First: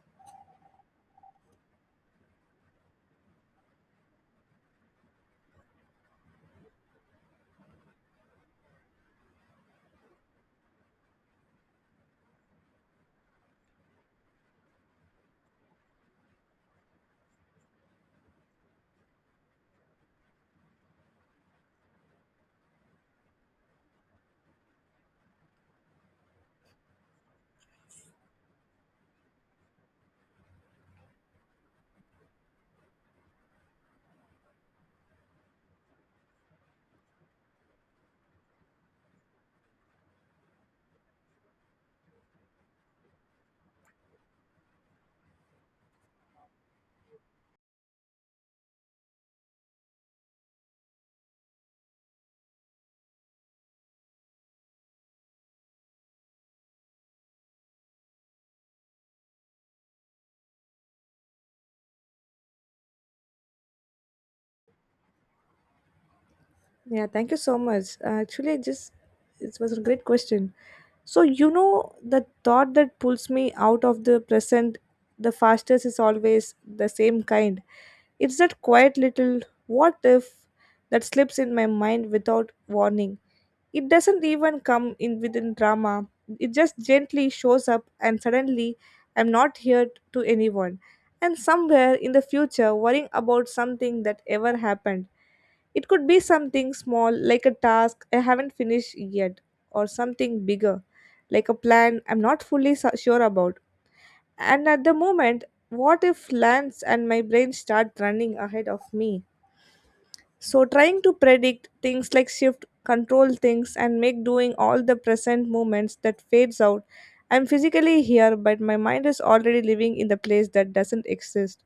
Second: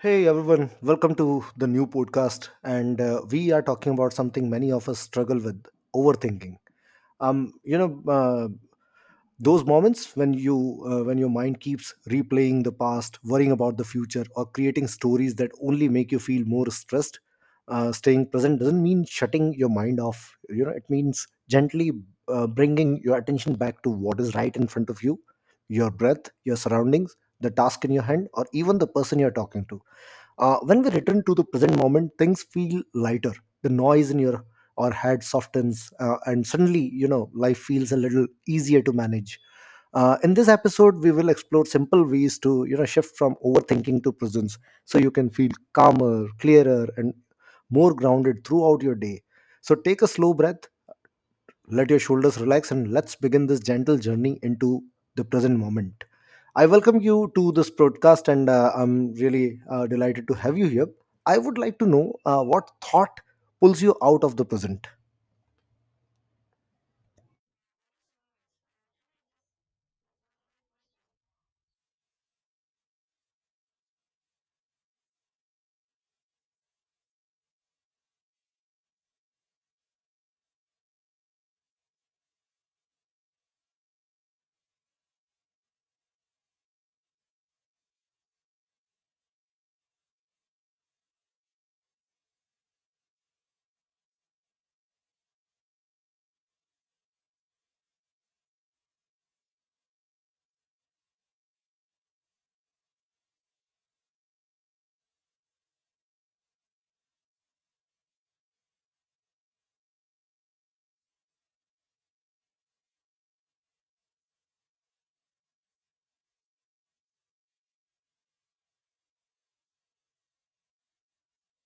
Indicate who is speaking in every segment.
Speaker 1: Hey everyone, welcome to the new podcast. And we are talking about something many of us struggle with overthinking. Um, you know, uh, those moments when you when your mind keeps replaying the past, worrying about the future, or creating stories that only make you feel more stressed. Staying present doesn't mean shutting your mind off. You know, it means gently bringing your attention back to what is right in front of you, your breath, your surroundings, the task in your hand, or even the person you're talking to. When we return to the present moment, things feel lighter. The noise in your or head softens, and suddenly, you know, life feels a little easier to manage. In this episode, we will explore simple ways to, you know, shift from overthinking to presence, so you can feel calmer, clearer, and more grounded throughout your day. So take a slow breath, let your shoulders relax and let's begin this gentle journey into the present moment. I welcome you to this broadcast and I'm really delighted to have you here. I would like to know what thought pulls you out of the present.
Speaker 2: Yeah, thank you so much. Actually, I just it was a great question. So you know the thought that pulls me out of the present the fastest is always the same kind. It's that quiet little what if that slips in my mind without warning. It doesn't even come in within drama. It just gently shows up and suddenly I'm not here to anyone. And somewhere in the future worrying about something that ever happened, it could be something small, like a task I haven't finished yet, or something bigger, like a plan I'm not fully sure about. And at the moment, what if lands and my brain start running ahead of me? So, trying to predict things like shift, control things, and make doing all the present moments that fades out. I'm physically here, but my mind is already living in the place that doesn't exist,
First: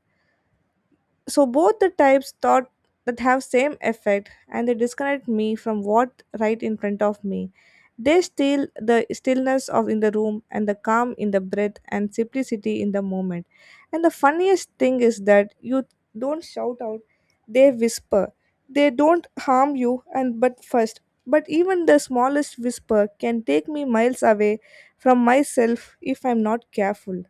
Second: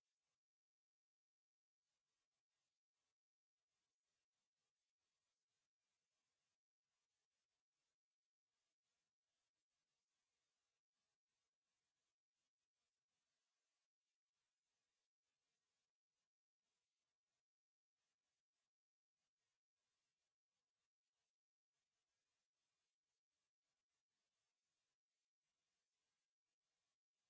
Speaker 2: so both the types thought that have same effect, and they disconnect me from what right in front of me. They steal the stillness of in the room and the calm in the breath and simplicity in the moment. And the funniest thing is that you don't shout out, they whisper. They don't harm you, and but first, but even the smallest whisper can take me miles away from myself if I'm not careful.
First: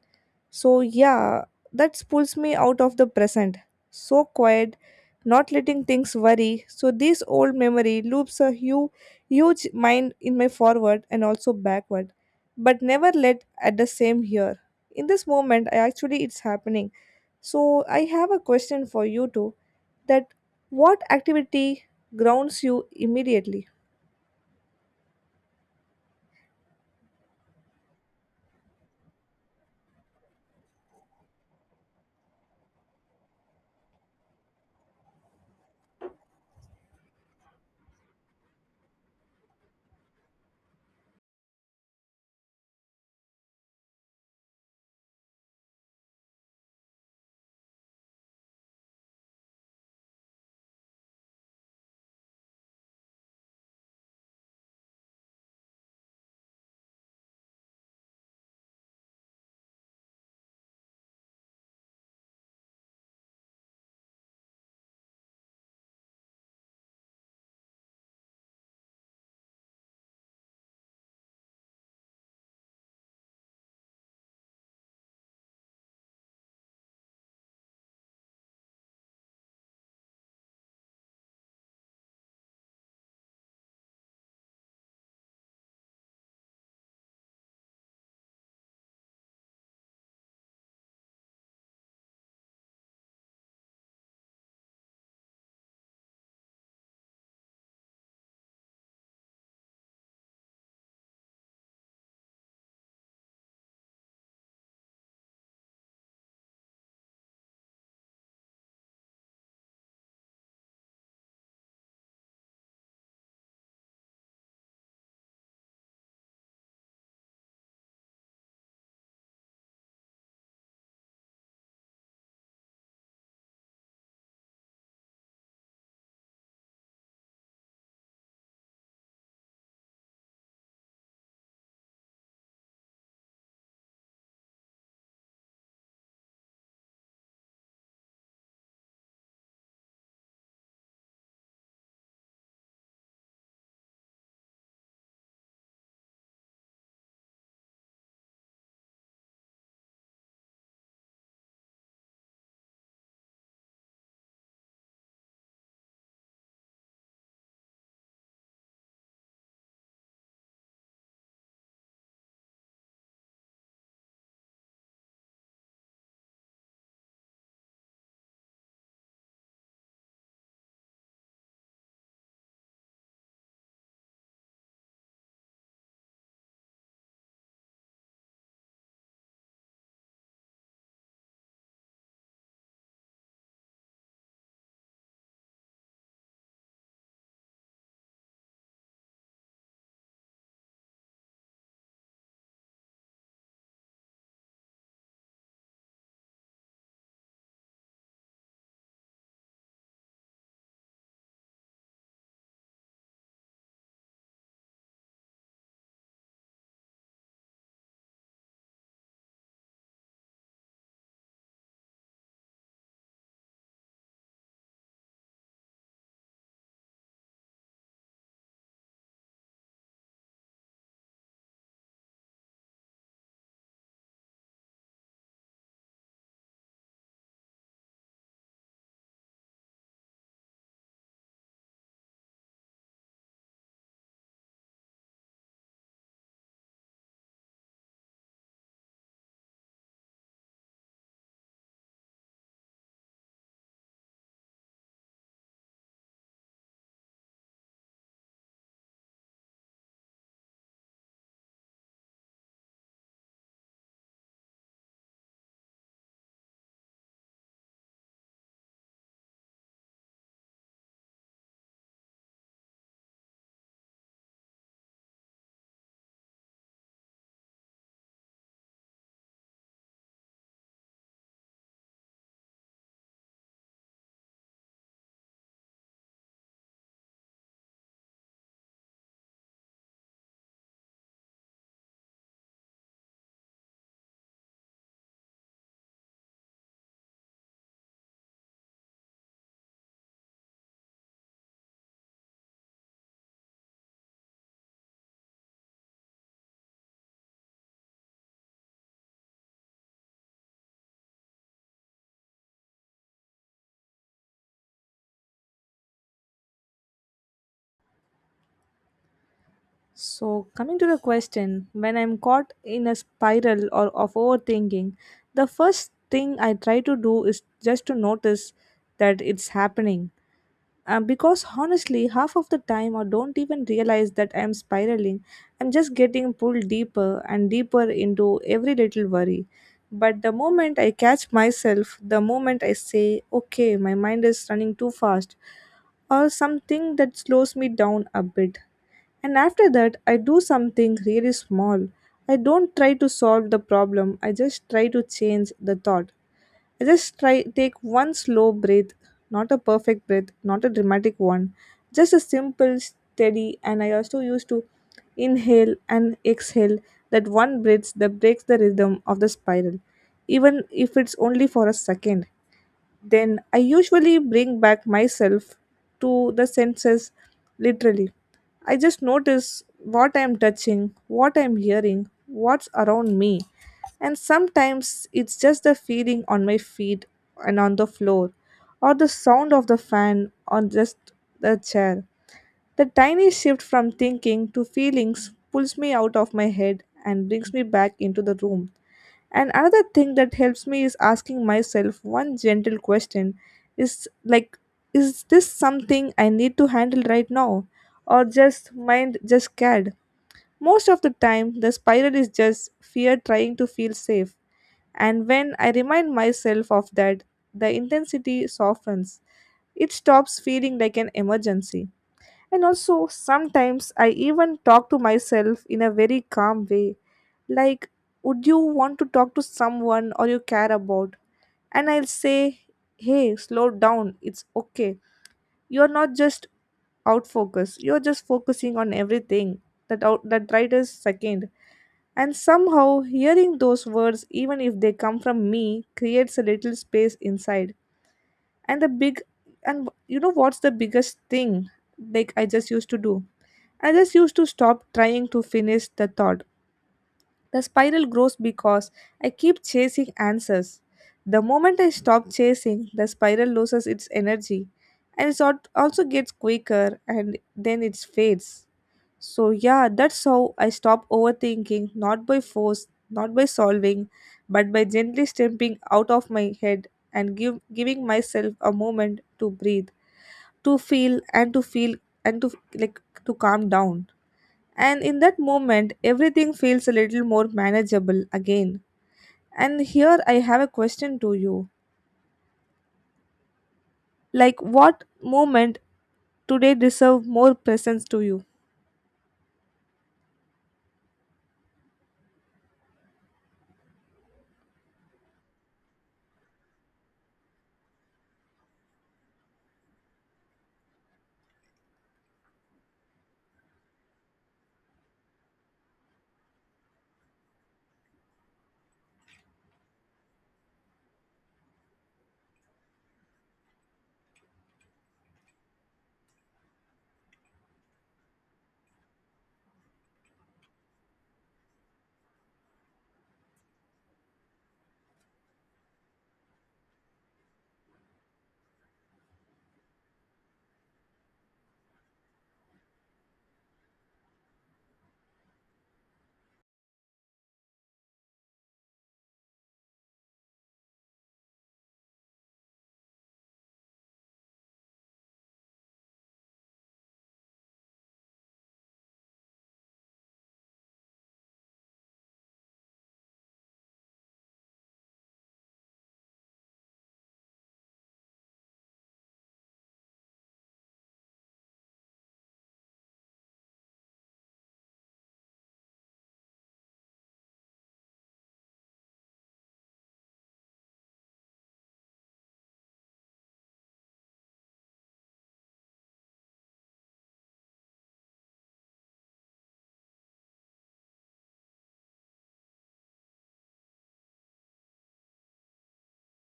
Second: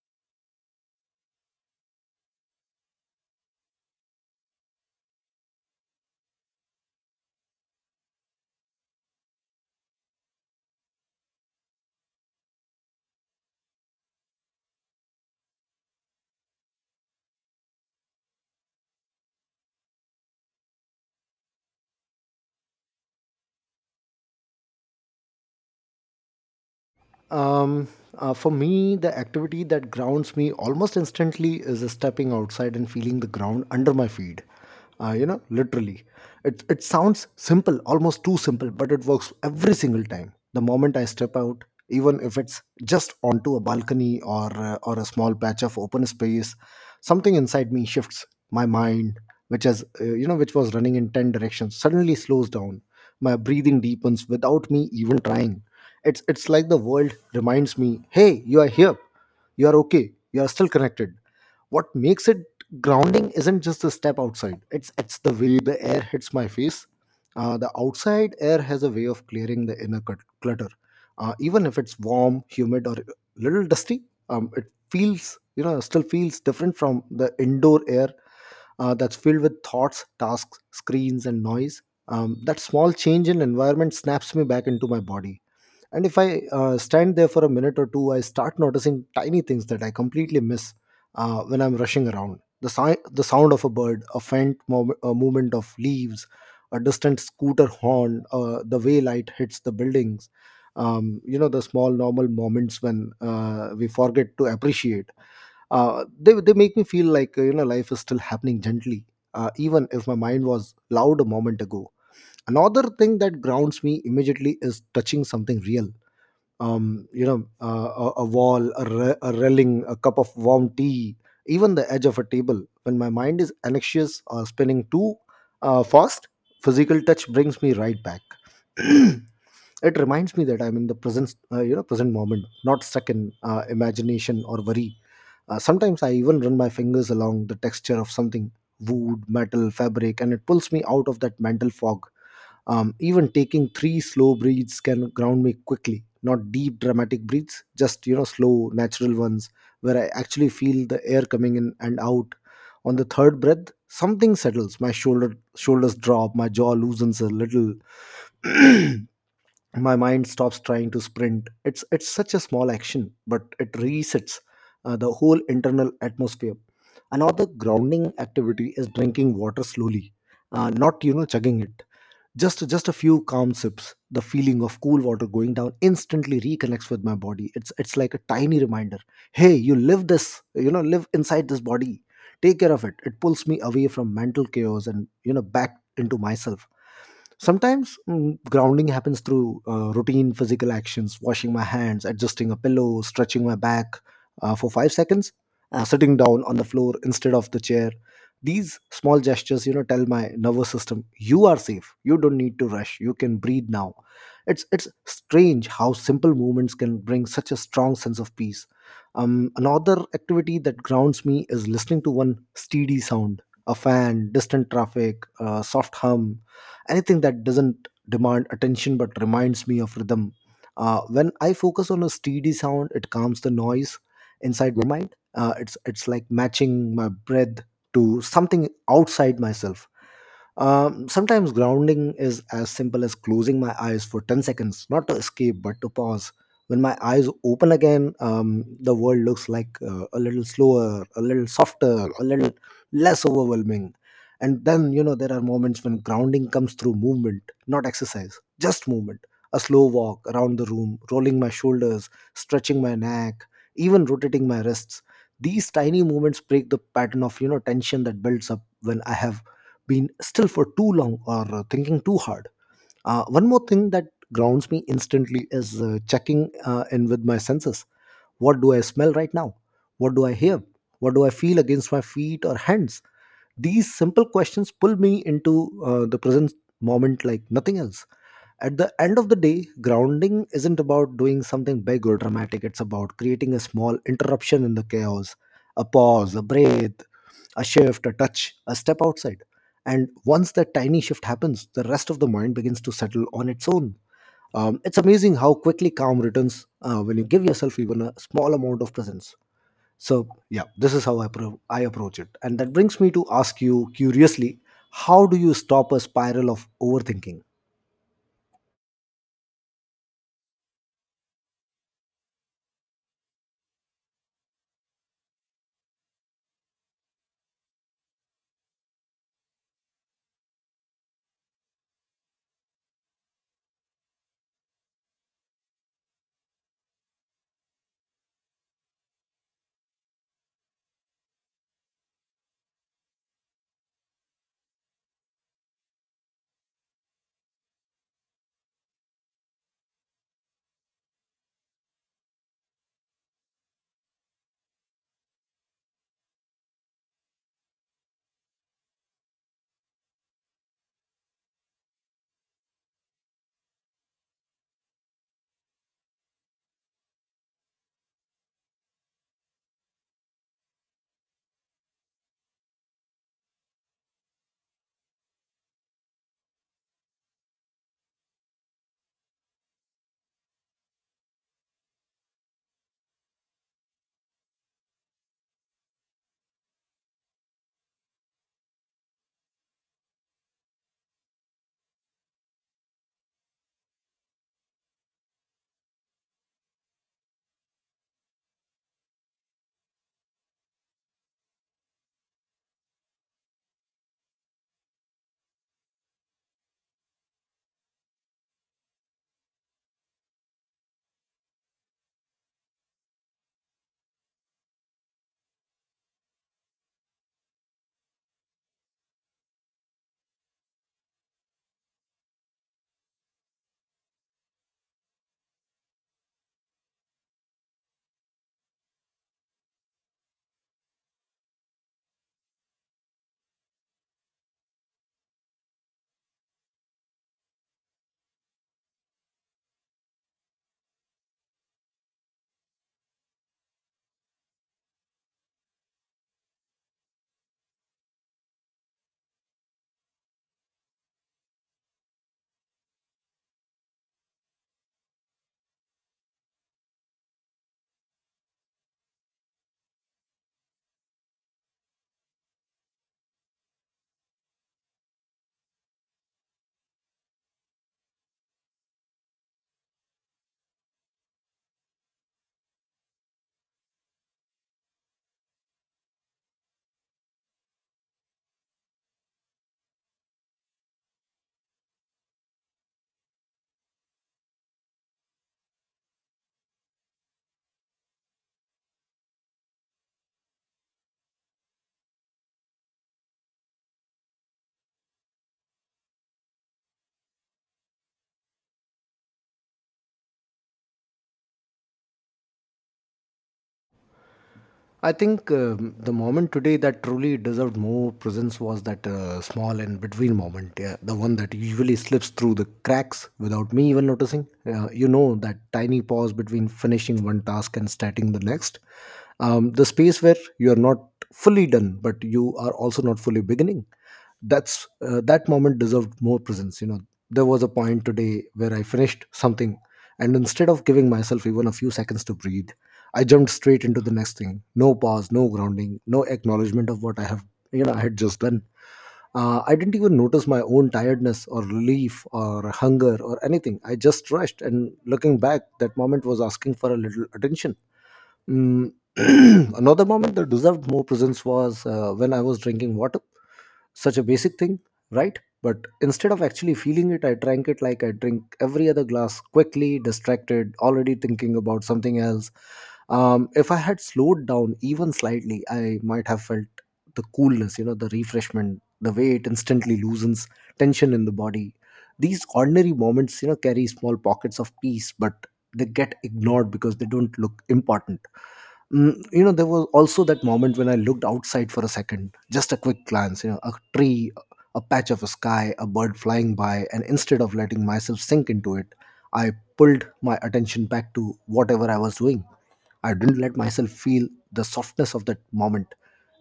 Speaker 2: So, yeah, that pulls me out of the present. So quiet, not letting things worry. So, this old memory loops a huge, huge mind in my forward and also backward, but never let at the same here. In this moment, I actually it's happening. So, I have a question for you too, that what activity grounds you immediately?
Speaker 1: Um, for me, the activity that grounds me almost instantly is stepping outside and feeling the ground under my feet. You know, literally. It sounds simple, almost too simple, but it works every single time. The moment I step out, even if it's just onto a balcony or a small patch of open space, something inside me shifts. My mind, which you know, which was running in 10 directions, suddenly slows down. My breathing deepens without me even trying it's like the world reminds me, "Hey, you are here. You are okay. You are still connected." What makes it grounding isn't just the step outside. It's the way the air hits my face. The outside air has a way of clearing the inner clutter, even if it's warm, humid, or a little dusty. It feels you know still feels different from the indoor air that's filled with thoughts, tasks, screens, and noise. That small change in environment snaps me back into my body and if I stand there for a minute or two, I start noticing tiny things that I completely miss when I'm rushing around. The sound of a bird, a a movement of leaves, a distant scooter horn, the way light hits the buildings. You know, the small normal moments when we forget to appreciate. They make me feel like, you know, life is still happening gently, even if my mind was loud a moment ago. Another thing that grounds me immediately is touching something real um, you know, uh, a wall, a railing, a cup of warm tea, even the edge of a table. When my mind is anxious or spinning too fast, physical touch brings me right back. It reminds me that I'm in the present, present moment, not stuck in imagination or worry. Sometimes I even run my fingers along the texture of something — wood, metal, fabric, and it pulls me out of that mental fog. Even taking three slow breaths can ground me quickly. Not deep, dramatic breaths, just you know, slow, natural ones where I actually feel the air coming in and out. On the third breath, something settles. My shoulders drop. My jaw loosens a little. My mind stops trying to sprint. It's such a small action, but it resets the whole internal atmosphere. Another grounding activity is drinking water slowly, not you know chugging it, just a few calm sips. The feeling of cool water going down instantly reconnects with my body. It's like a tiny reminder, hey, you live this you know live inside this body, take care of it. It pulls me away from mental chaos and you know back into myself. Sometimes grounding happens through routine physical actions, washing my hands, adjusting a pillow, stretching my back for 5 seconds, sitting down on the floor instead of the chair. These small gestures, you know, tell my nervous system, you are safe. You don't need to rush. You can breathe now. It's strange how simple movements can bring such a strong sense of peace. Another activity that grounds me is listening to one steady sound, a fan, distant traffic, a soft hum, anything that doesn't demand attention but reminds me of rhythm. When I focus on a steady sound, it calms the noise inside my mind. It's like matching my breath to something outside myself. Sometimes grounding is as simple as closing my eyes for 10 seconds, not to escape, but to pause. When my eyes open again, the world looks like a little slower, a little softer, a little less overwhelming. And then, you know, there are moments when grounding comes through movement, not exercise, just movement. A slow walk around the room, rolling my shoulders, stretching my neck, even rotating my wrists. These tiny movements break the pattern of, you know, tension that builds up when I have been still for too long or thinking too hard. One more thing that grounds me instantly is checking in with my senses. What do I smell right now? What do I hear? What do I feel against my feet or hands? These simple questions pull me into the present moment like nothing else. At the end of the day, grounding isn't about doing something big or dramatic, it's about creating a small interruption in the chaos, a pause, a breath, a shift, a touch, a step outside. And once that tiny shift happens, the rest of the mind begins to settle on its own. It's amazing how quickly calm returns when you give yourself even a small amount of presence. So, yeah, this is how I approach it. And that brings me to ask you curiously, how do you stop a spiral of overthinking?
Speaker 2: So, coming to the question, when I'm caught in a spiral or of overthinking, the first thing I try to do is just to notice that it's happening, because honestly, half of the time I don't even realize that I'm spiraling. I'm just getting pulled deeper and deeper into every little worry. But the moment I catch myself, the moment I say, okay, my mind is running too fast, or something that slows me down a bit. And after that, I do something really small. I don't try to solve the problem, I just try to change the thought. I just try take one slow breath, not a perfect breath, not a dramatic one, just a simple, steady. And I also used to inhale and exhale that one breath that breaks the rhythm of the spiral, even if it's only for a second. Then I usually bring back myself to the senses literally. I just notice what I'm touching, what I'm hearing, what's around me. And sometimes it's just the feeling on my feet and on the floor, or the sound of the fan on just the chair. The tiny shift from thinking to feelings pulls me out of my head and brings me back into the room. And another thing that helps me is asking myself one gentle question, is like, is this something I need to handle right now? Or just mind just scared? Most of the time, the spiral is just fear trying to feel safe. And when I remind myself of that, the intensity softens. It stops feeling like an emergency. And also, sometimes I even talk to myself in a very calm way, like, would you want to talk to someone or you care about? And I'll say, hey, slow down, it's okay. You're not just out focus, you're just focusing on everything that out that right is second. And somehow, hearing those words, even if they come from me, creates a little space inside. And the big, and you know what's the biggest thing like I just used to do? I just used to stop trying to finish the thought. The spiral grows because I keep chasing answers. The moment I stop chasing, the spiral loses its energy, and it also gets quicker and then it fades. So, yeah, that's how I stop overthinking, not by force, not by solving, but by gently stepping out of my head and giving myself a moment to breathe, to feel, and to feel, and to like to calm down. And in that moment, everything feels a little more manageable again. And here I have a question to you. Like, what moment today deserve more presence to you?
Speaker 1: I think the moment today that truly deserved more presence was that small and between moment, yeah, the one that usually slips through the cracks without me even noticing. You know, that tiny pause between finishing one task and starting the next. The space where you're not fully done, but you are also not fully beginning. That moment deserved more presence. You know, there was a point today where I finished something, and instead of giving myself even a few seconds to breathe, I jumped straight into the next thing. No pause, no grounding, no acknowledgement of what I have, you know, I had just done. I didn't even notice my own tiredness or relief or hunger or anything. I just rushed, and looking back, that moment was asking for a little attention. Mm. Another moment that deserved more presence was when I was drinking water, such a basic thing, right? But instead of actually feeling it, I drank it like I drink every other glass, quickly, distracted, already thinking about something else. If I had slowed down even slightly, I might have felt the coolness, you know, the refreshment, the way it instantly loosens tension in the body. These ordinary moments, you know, carry small pockets of peace, but they get ignored because they don't look important. Mm, you know, there was also that moment when I looked outside for a second, just a quick glance, you know, a tree, a patch of sky, a bird flying by, and instead of letting myself sink into it, I pulled my attention back to whatever I was doing. I didn't let myself feel the softness of that moment.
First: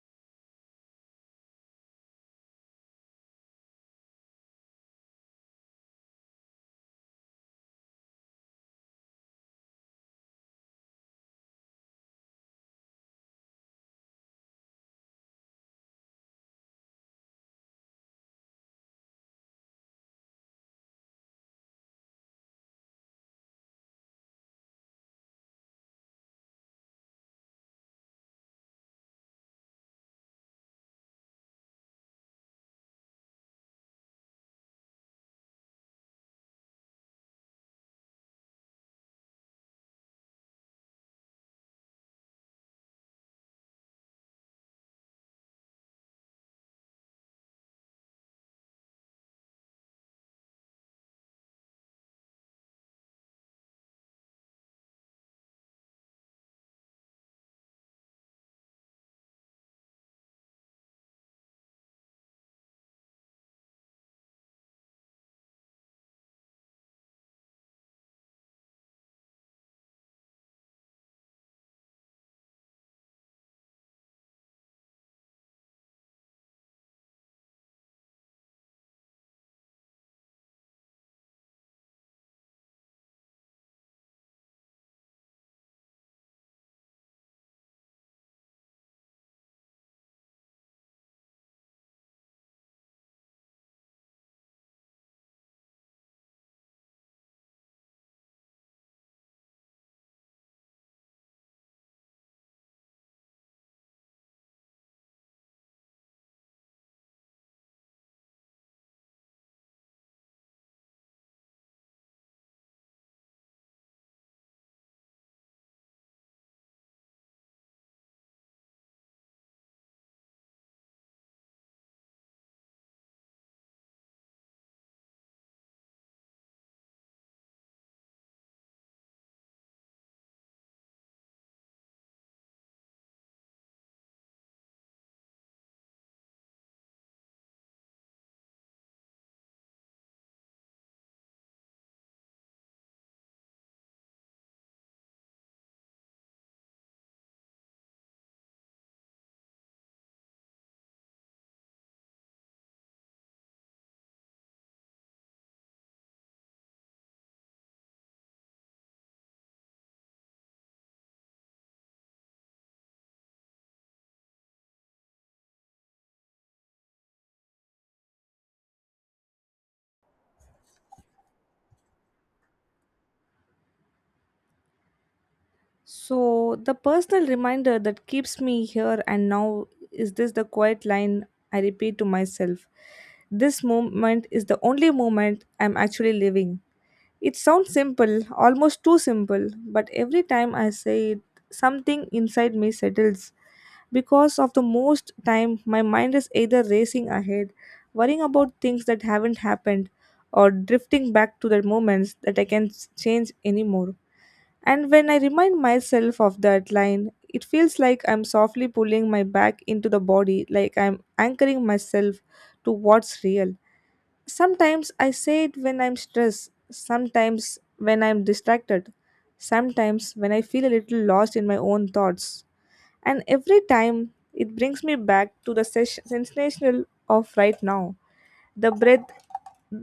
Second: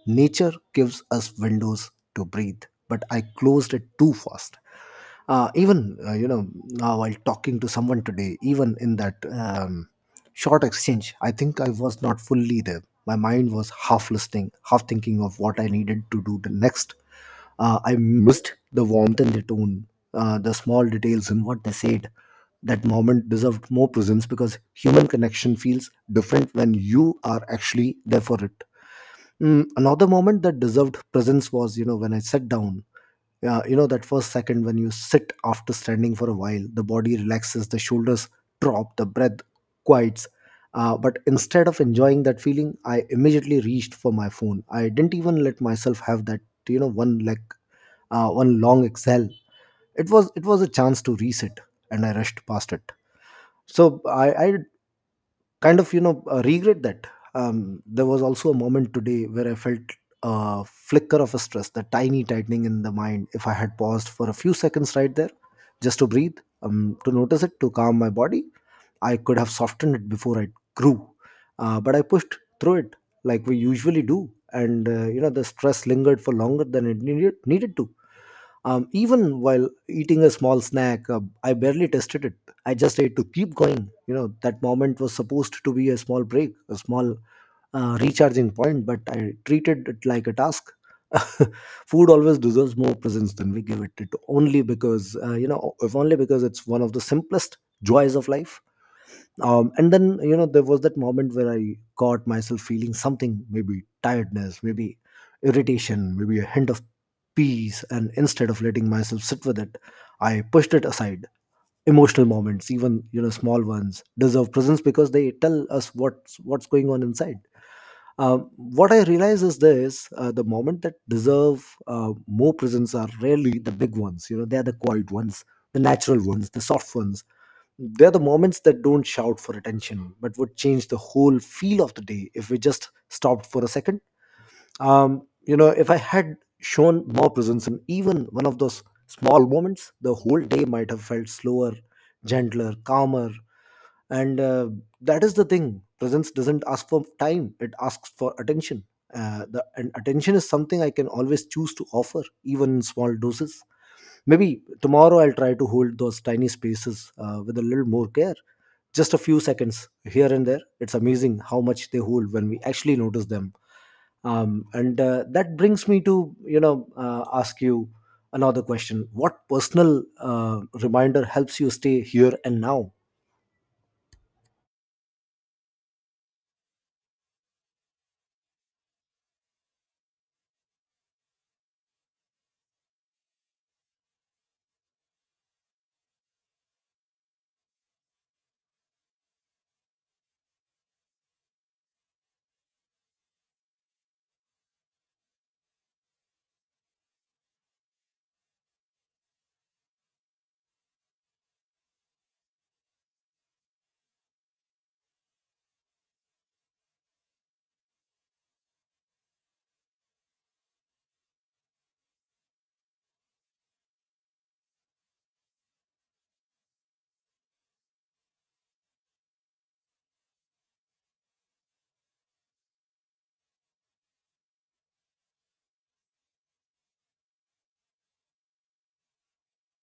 Speaker 1: Nature gives us windows to breathe, but I closed it too fast. Even while talking to someone today, even in that short exchange, I think I was not fully there. My mind was half listening, half thinking of what I needed to do the next. I missed the warmth in the tone, the small details in what they said. That moment deserved more presence because human connection feels different when you are actually there for it. Mm, another moment that deserved presence was, you know, when I sat down. You know, that first second when you sit after standing for a while, the body relaxes, the shoulders drop, the breath quiets. But instead of enjoying that feeling, I immediately reached for my phone. I didn't even let myself have that, you know, one long exhale. It was a chance to reset, and I rushed past it. So I regret that. There was also a moment today where I felt a flicker of a stress, the tiny tightening in the mind. If I had paused for a few seconds right there just to breathe, to notice it, to calm my body, I could have softened it before it grew. But I pushed through it like we usually do, and the stress lingered for longer than it needed to. Even while eating a small snack, I barely tested it. I just ate to keep going. You know, that moment was supposed to be a small break, a small recharging point, but I treated it like a task. Food always deserves more presence than we give it. It only because if only because it's one of the simplest joys of life. And then, there was that moment where I caught myself feeling something, maybe tiredness, maybe irritation, maybe a hint of peace, and instead of letting myself sit with it, I pushed it aside. Emotional moments, even small ones, deserve presence because they tell us what's going on inside. What I realize is this: the moment that deserve more presence are rarely the big ones. You know, they're the quiet ones, the natural ones, the soft ones. They're the moments that don't shout for attention, but would change the whole feel of the day if we just stopped for a second. You know, if I had shown more presence in even one of those small moments, the whole day might have felt slower, gentler, calmer. And that is the thing: presence doesn't ask for time, it asks for attention. And attention is something I can always choose to offer, even in small doses. Maybe tomorrow I'll try to hold those tiny spaces with a little more care. Just a few seconds here and there. It's amazing how much they hold when we actually notice them. And that brings me to, ask you another question. What personal reminder helps you stay here and now?
Speaker 2: So, the personal reminder that keeps me here and now is this, the quiet line I repeat to myself. This moment is the only moment I'm actually living. It sounds simple, almost too simple, but every time I say it, something inside me settles. Because of the most time, my mind is either racing ahead, worrying about things that haven't happened, or drifting back to the moments that I can not change anymore. And when I remind myself of that line, it feels like I'm softly pulling my back into the body, like I'm anchoring myself to what's real. Sometimes I say it when I'm stressed, sometimes when I'm distracted, sometimes when I feel a little lost in my own thoughts. And every time it brings me back to the sensational of right now, the breath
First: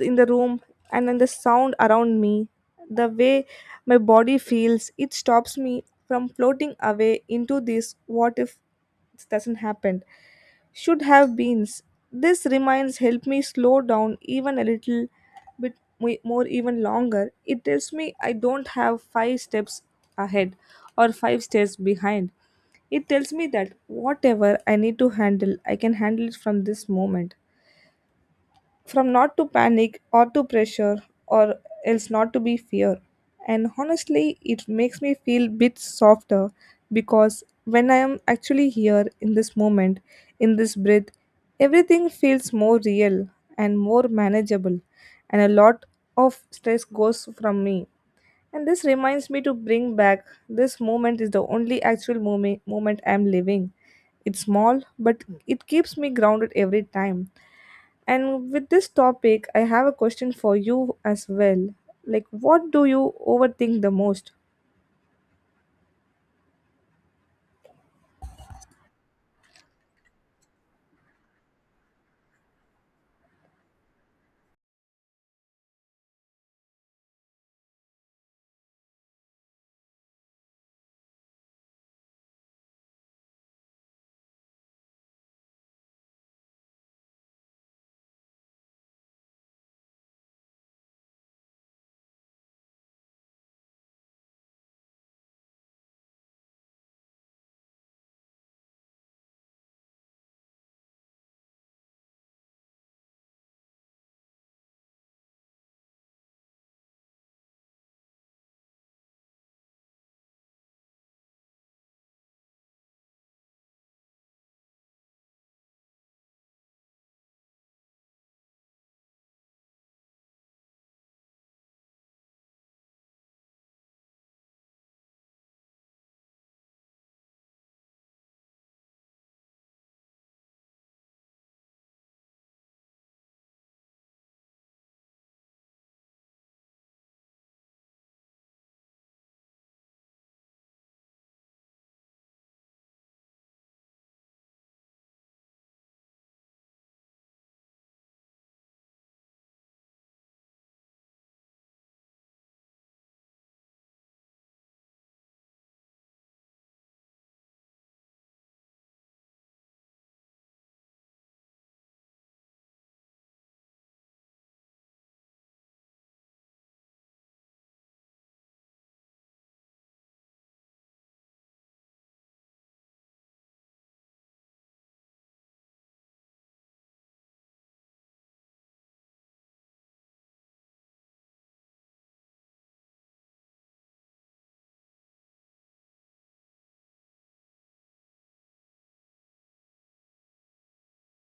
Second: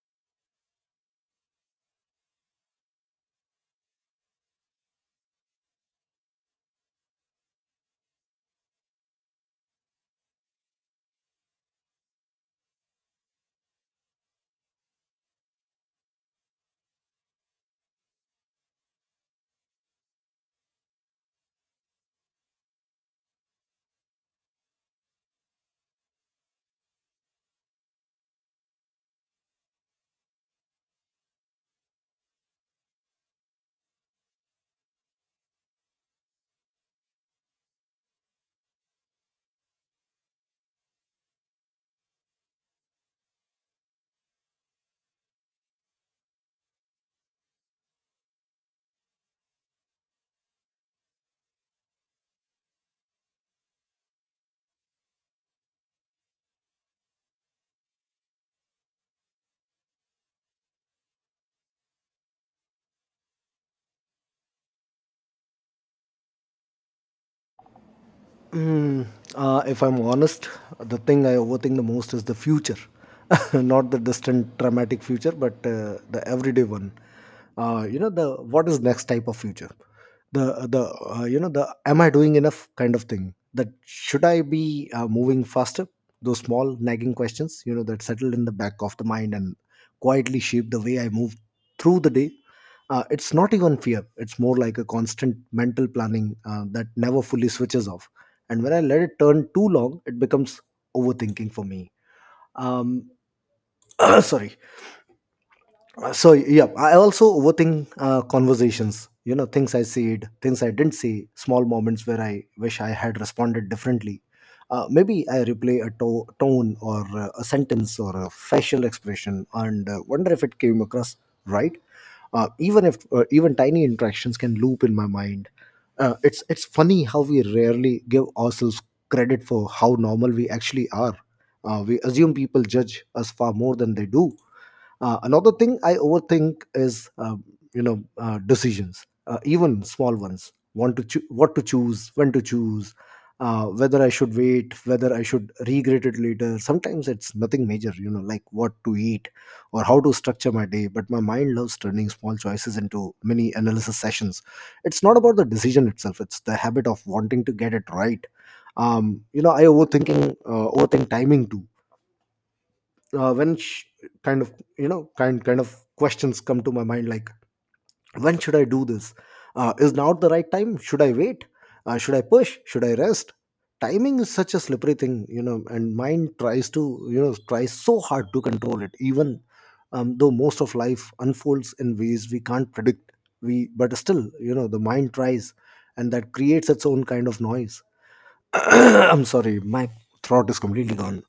Speaker 2: in the room, and then the sound around me, the way my body feels. It stops me from floating away into this what if it doesn't happen. Should have beens. This reminds help me slow down even a little bit more, even longer. It tells me I don't have five steps ahead or five steps behind. It tells me that whatever I need to handle, I can handle it from this moment, from not to panic or to pressure or else not to be fear. And honestly, it makes me feel bit softer, because when I am actually here in this moment, in this breath, everything feels more real and more manageable, and a lot of stress goes from me. And this reminds me to bring back, this moment is the only actual moment I am living. It's small, but it keeps me grounded every time. And with this topic, I have a question for you as well. Like, what do you overthink the most?
Speaker 1: Hmm, if I'm honest, the thing I overthink the most is the future. Not the distant, dramatic future, but the everyday one. You know, the what is next type of future. The you know, the am I doing enough kind of thing. That should I be moving faster? Those small nagging questions, you know, that settle in the back of the mind and quietly shape the way I move through the day. It's not even fear; it's more like a constant mental planning that never fully switches off, and when I let it turn too long it becomes overthinking for me. um Sorry. So yeah, I also overthink conversations, you know, things I said, things I didn't say, small moments where I wish I had responded differently. Maybe I replay a tone or a sentence or a facial expression and wonder if it came across right. Even if Even tiny interactions can loop in my mind. It's funny how we rarely give ourselves credit for how normal we actually are. We assume people judge us far more than they do. Another thing I overthink is, decisions, even small ones. What to choose, when to choose, whether I should wait, whether I should regret it later. Sometimes it's nothing major, you know, like what to eat or how to structure my day. But my mind loves turning small choices into mini analysis sessions. It's not about the decision itself; it's the habit of wanting to get it right. You know, I overthink timing too. Uh, when sh- kind of you know kind kind of questions come to my mind, like when should I do this? Is now the right time? Should I wait? Should I push? Should I rest? Timing is such a slippery thing, you know, and mind tries to, tries so hard to control it, even though most of life unfolds in ways we can't predict. We But still, you know, the mind tries, and that creates its own kind of noise. I'm sorry, my throat is completely gone.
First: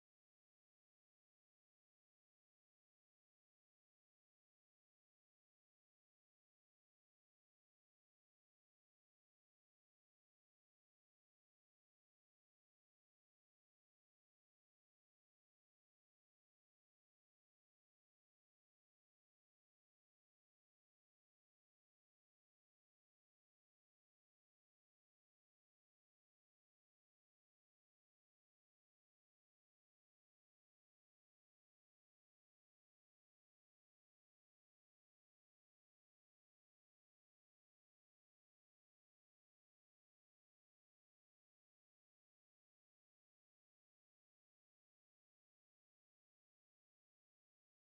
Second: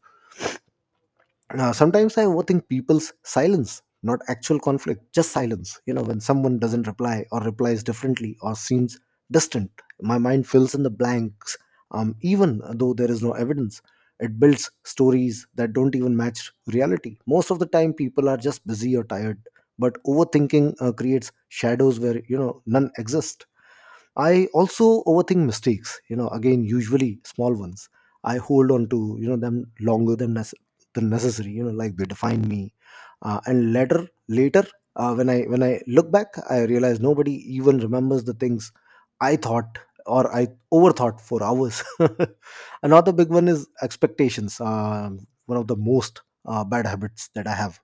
Speaker 1: Uh, sometimes I overthink people's silence, not actual conflict, just silence. You know, when someone doesn't reply or replies differently or seems distant, my mind fills in the blanks, even though there is no evidence. It builds stories that don't even match reality. Most of the time, people are just busy or tired, but overthinking creates shadows where, you know, none exist. I also overthink mistakes, you know, again, usually small ones. I hold on to, you know, them longer than, than necessary, you know, like they define me. And later, when I look back, I realize nobody even remembers the things I thought or I overthought for hours. Another big one is expectations. Um, one of the most bad habits that I have.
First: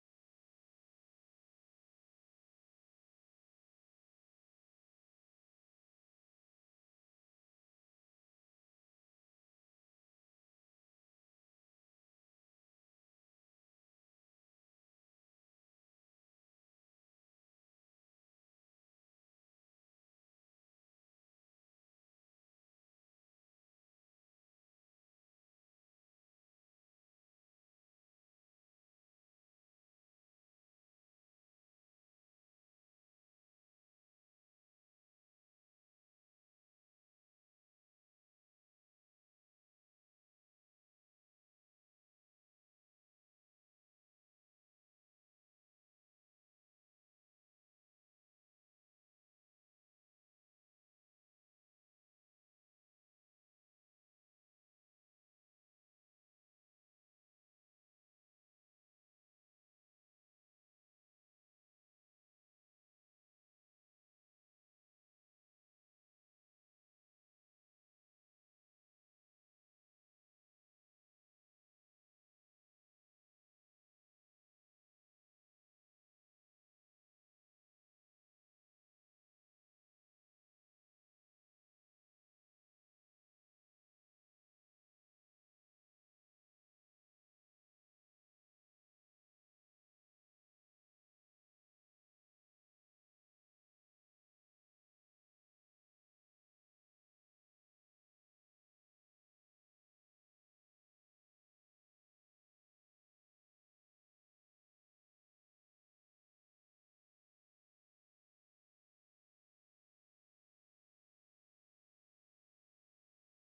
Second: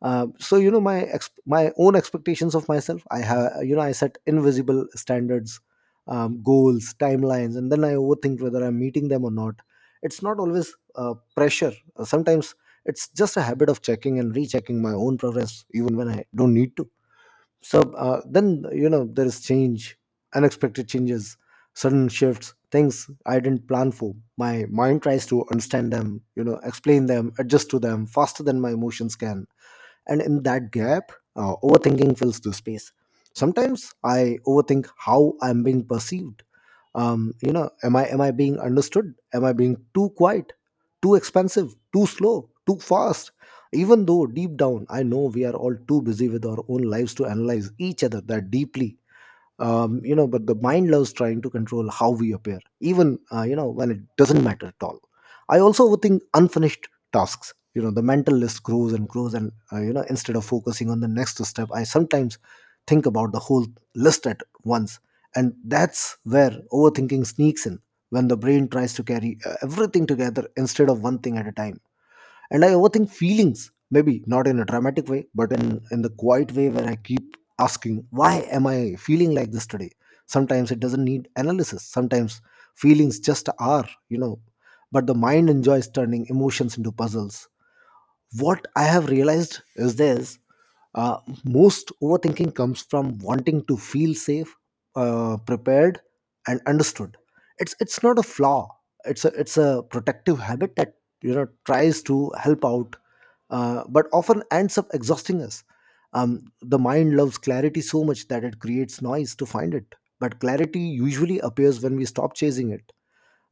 Speaker 1: My own expectations of myself. I have, you know, I set invisible standards, goals, timelines, and then I overthink whether I'm meeting them or not. It's not always pressure. Sometimes it's just a habit of checking and rechecking my own progress, even when I don't need to. So then, you know, there is change, unexpected changes, sudden shifts, things I didn't plan for. My mind tries to understand them, you know, explain them, adjust to them faster than my emotions can. And in that gap, overthinking fills the space. Sometimes I overthink how I'm being perceived, you know, am I being understood? Am I being too quiet, too expensive, too slow, too fast? Even though deep down I know we are all too busy with our own lives to analyze each other that deeply. You know, but the mind loves trying to control how we appear, even you know, when it doesn't matter at all. I also overthink unfinished tasks. You know, the mental list grows and grows, and you know, instead of focusing on the next step, I sometimes think about the whole list at once, and that's where overthinking sneaks in, when the brain tries to carry everything together instead of one thing at a time. And I overthink feelings, maybe not in a dramatic way, but in the quiet way where I keep asking why am I feeling like this today. Sometimes it doesn't need analysis. Sometimes feelings just are, you know. But the mind enjoys turning emotions into puzzles. What I have realized is this: uh, most overthinking comes from wanting to feel safe, prepared, and understood. It's not a flaw, it's a protective habit that, you know, tries to help out, but often ends up exhausting us. The mind loves clarity so much that it creates noise to find it. But clarity usually appears when we stop chasing it.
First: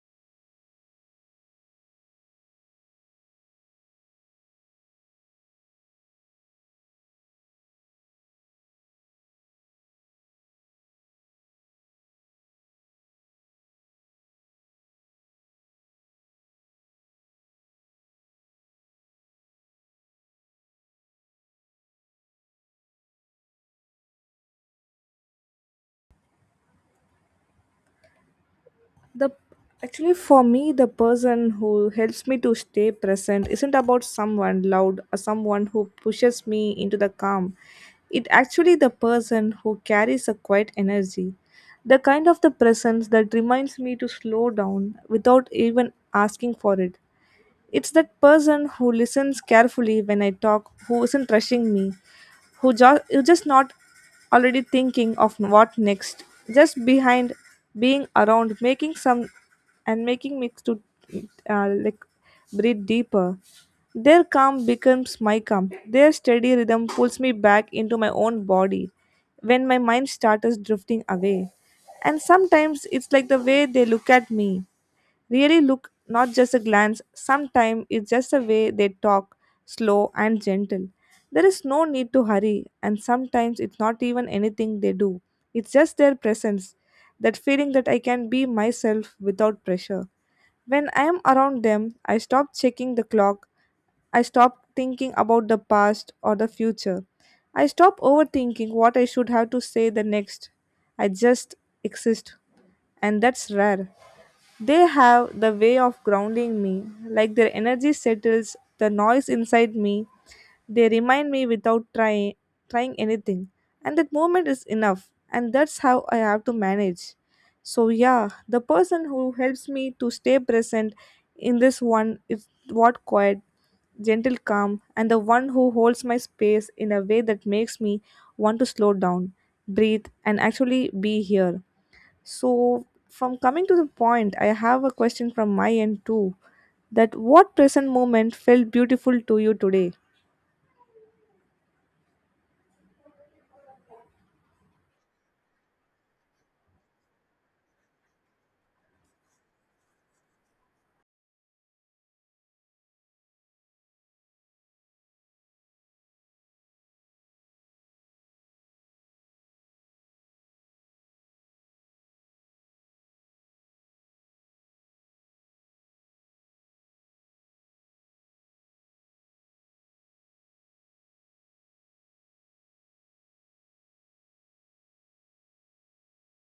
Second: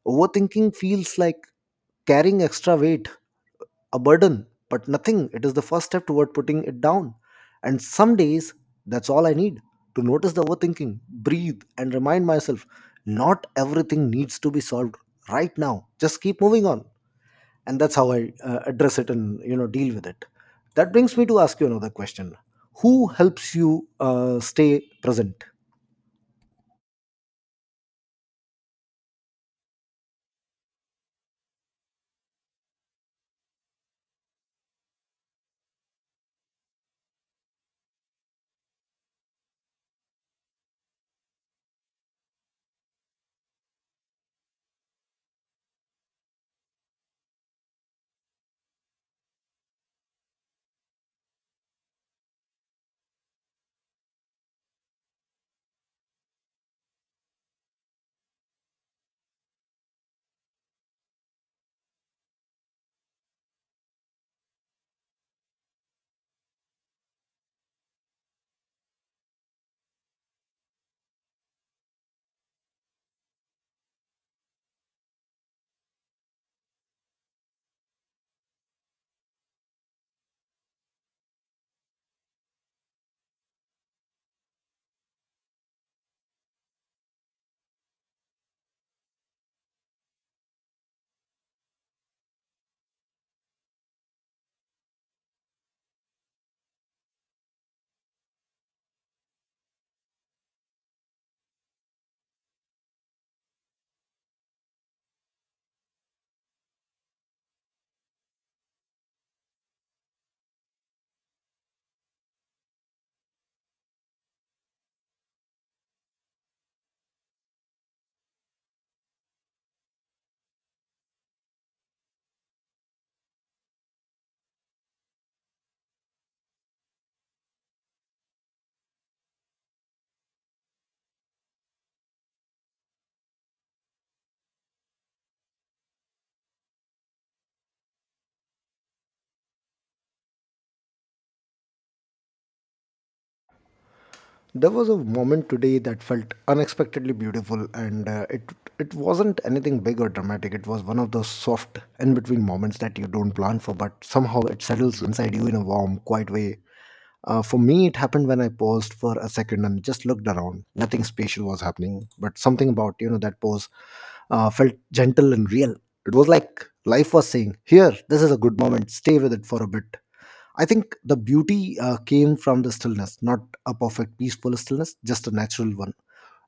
Speaker 1: Overthinking feels like carrying extra weight, a burden, but nothing. It is the first step toward putting it down. And some days, that's all I need, to notice the overthinking, breathe, and remind myself not everything needs to be solved right now. Just keep moving on, and that's how I address it and, you know, deal with it. That brings me to ask you another question. Who helps you stay present?
Speaker 2: The Actually, for me, the person who helps me to stay present isn't about someone loud or someone who pushes me into the calm. It actually the person who carries a quiet energy, the kind of the presence that reminds me to slow down without even asking for it. It's that person who listens carefully when I talk, who isn't rushing me, who just not already thinking of what next, just behind being around making some, and making me to like breathe deeper. Their calm becomes my calm. Their steady rhythm pulls me back into my own body when my mind starts drifting away. And sometimes it's like the way they look at me, really look, not just a glance. Sometimes it's just the way they talk, slow and gentle. There is no need to hurry, and sometimes it's not even anything they do. It's just their presence, that feeling that I can be myself without pressure. When I am around them, I stop checking the clock. I stop thinking about the past or the future. I stop overthinking what I should have to say the next. I just exist, and that's rare. They have the way of grounding me, like their energy settles the noise inside me. They remind me without trying anything, and that moment is enough, and that's how I have to manage. So, yeah, the person who helps me to stay present in this one is what quiet, gentle, calm, and the one who holds my space in a way that makes me want to slow down, breathe, and actually be here. So, from coming to the point, I have a question from my end too. That what present moment felt beautiful to you today?
Speaker 1: There was a moment today that felt unexpectedly beautiful, and it wasn't anything big or dramatic. It was one of those soft in between moments that you don't plan for, but somehow it settles inside you in a warm, quiet way. For me, it happened when I paused for a second and just looked around. Nothing special was happening, but something about, you know, that pause felt gentle and real. It was like life was saying, "Here, this is a good moment. Stay with it for a bit." I think the beauty came from the stillness, not a perfect, peaceful stillness, just a natural one.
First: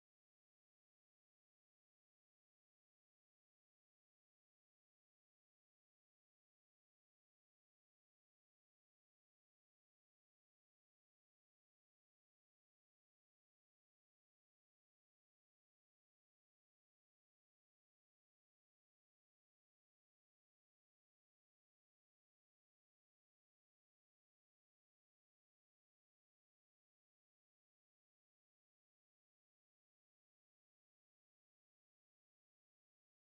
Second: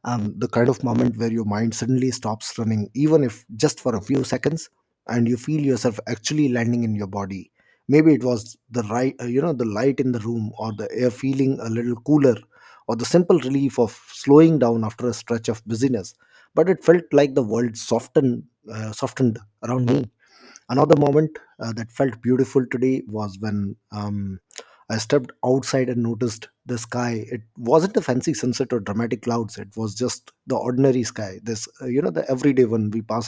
Speaker 1: The kind of moment where your mind suddenly stops running, even if just for a few seconds, and you feel yourself actually landing in your body. Maybe it was the right, you know, the light in the room, or the air feeling a little cooler, or the simple relief of slowing down after a stretch of busyness. But it felt like the world softened, uh, softened around me. Another moment that felt beautiful today was when I stepped outside and noticed the sky. It wasn't a fancy sunset or dramatic clouds. It was just the ordinary sky. This, the everyday one we pass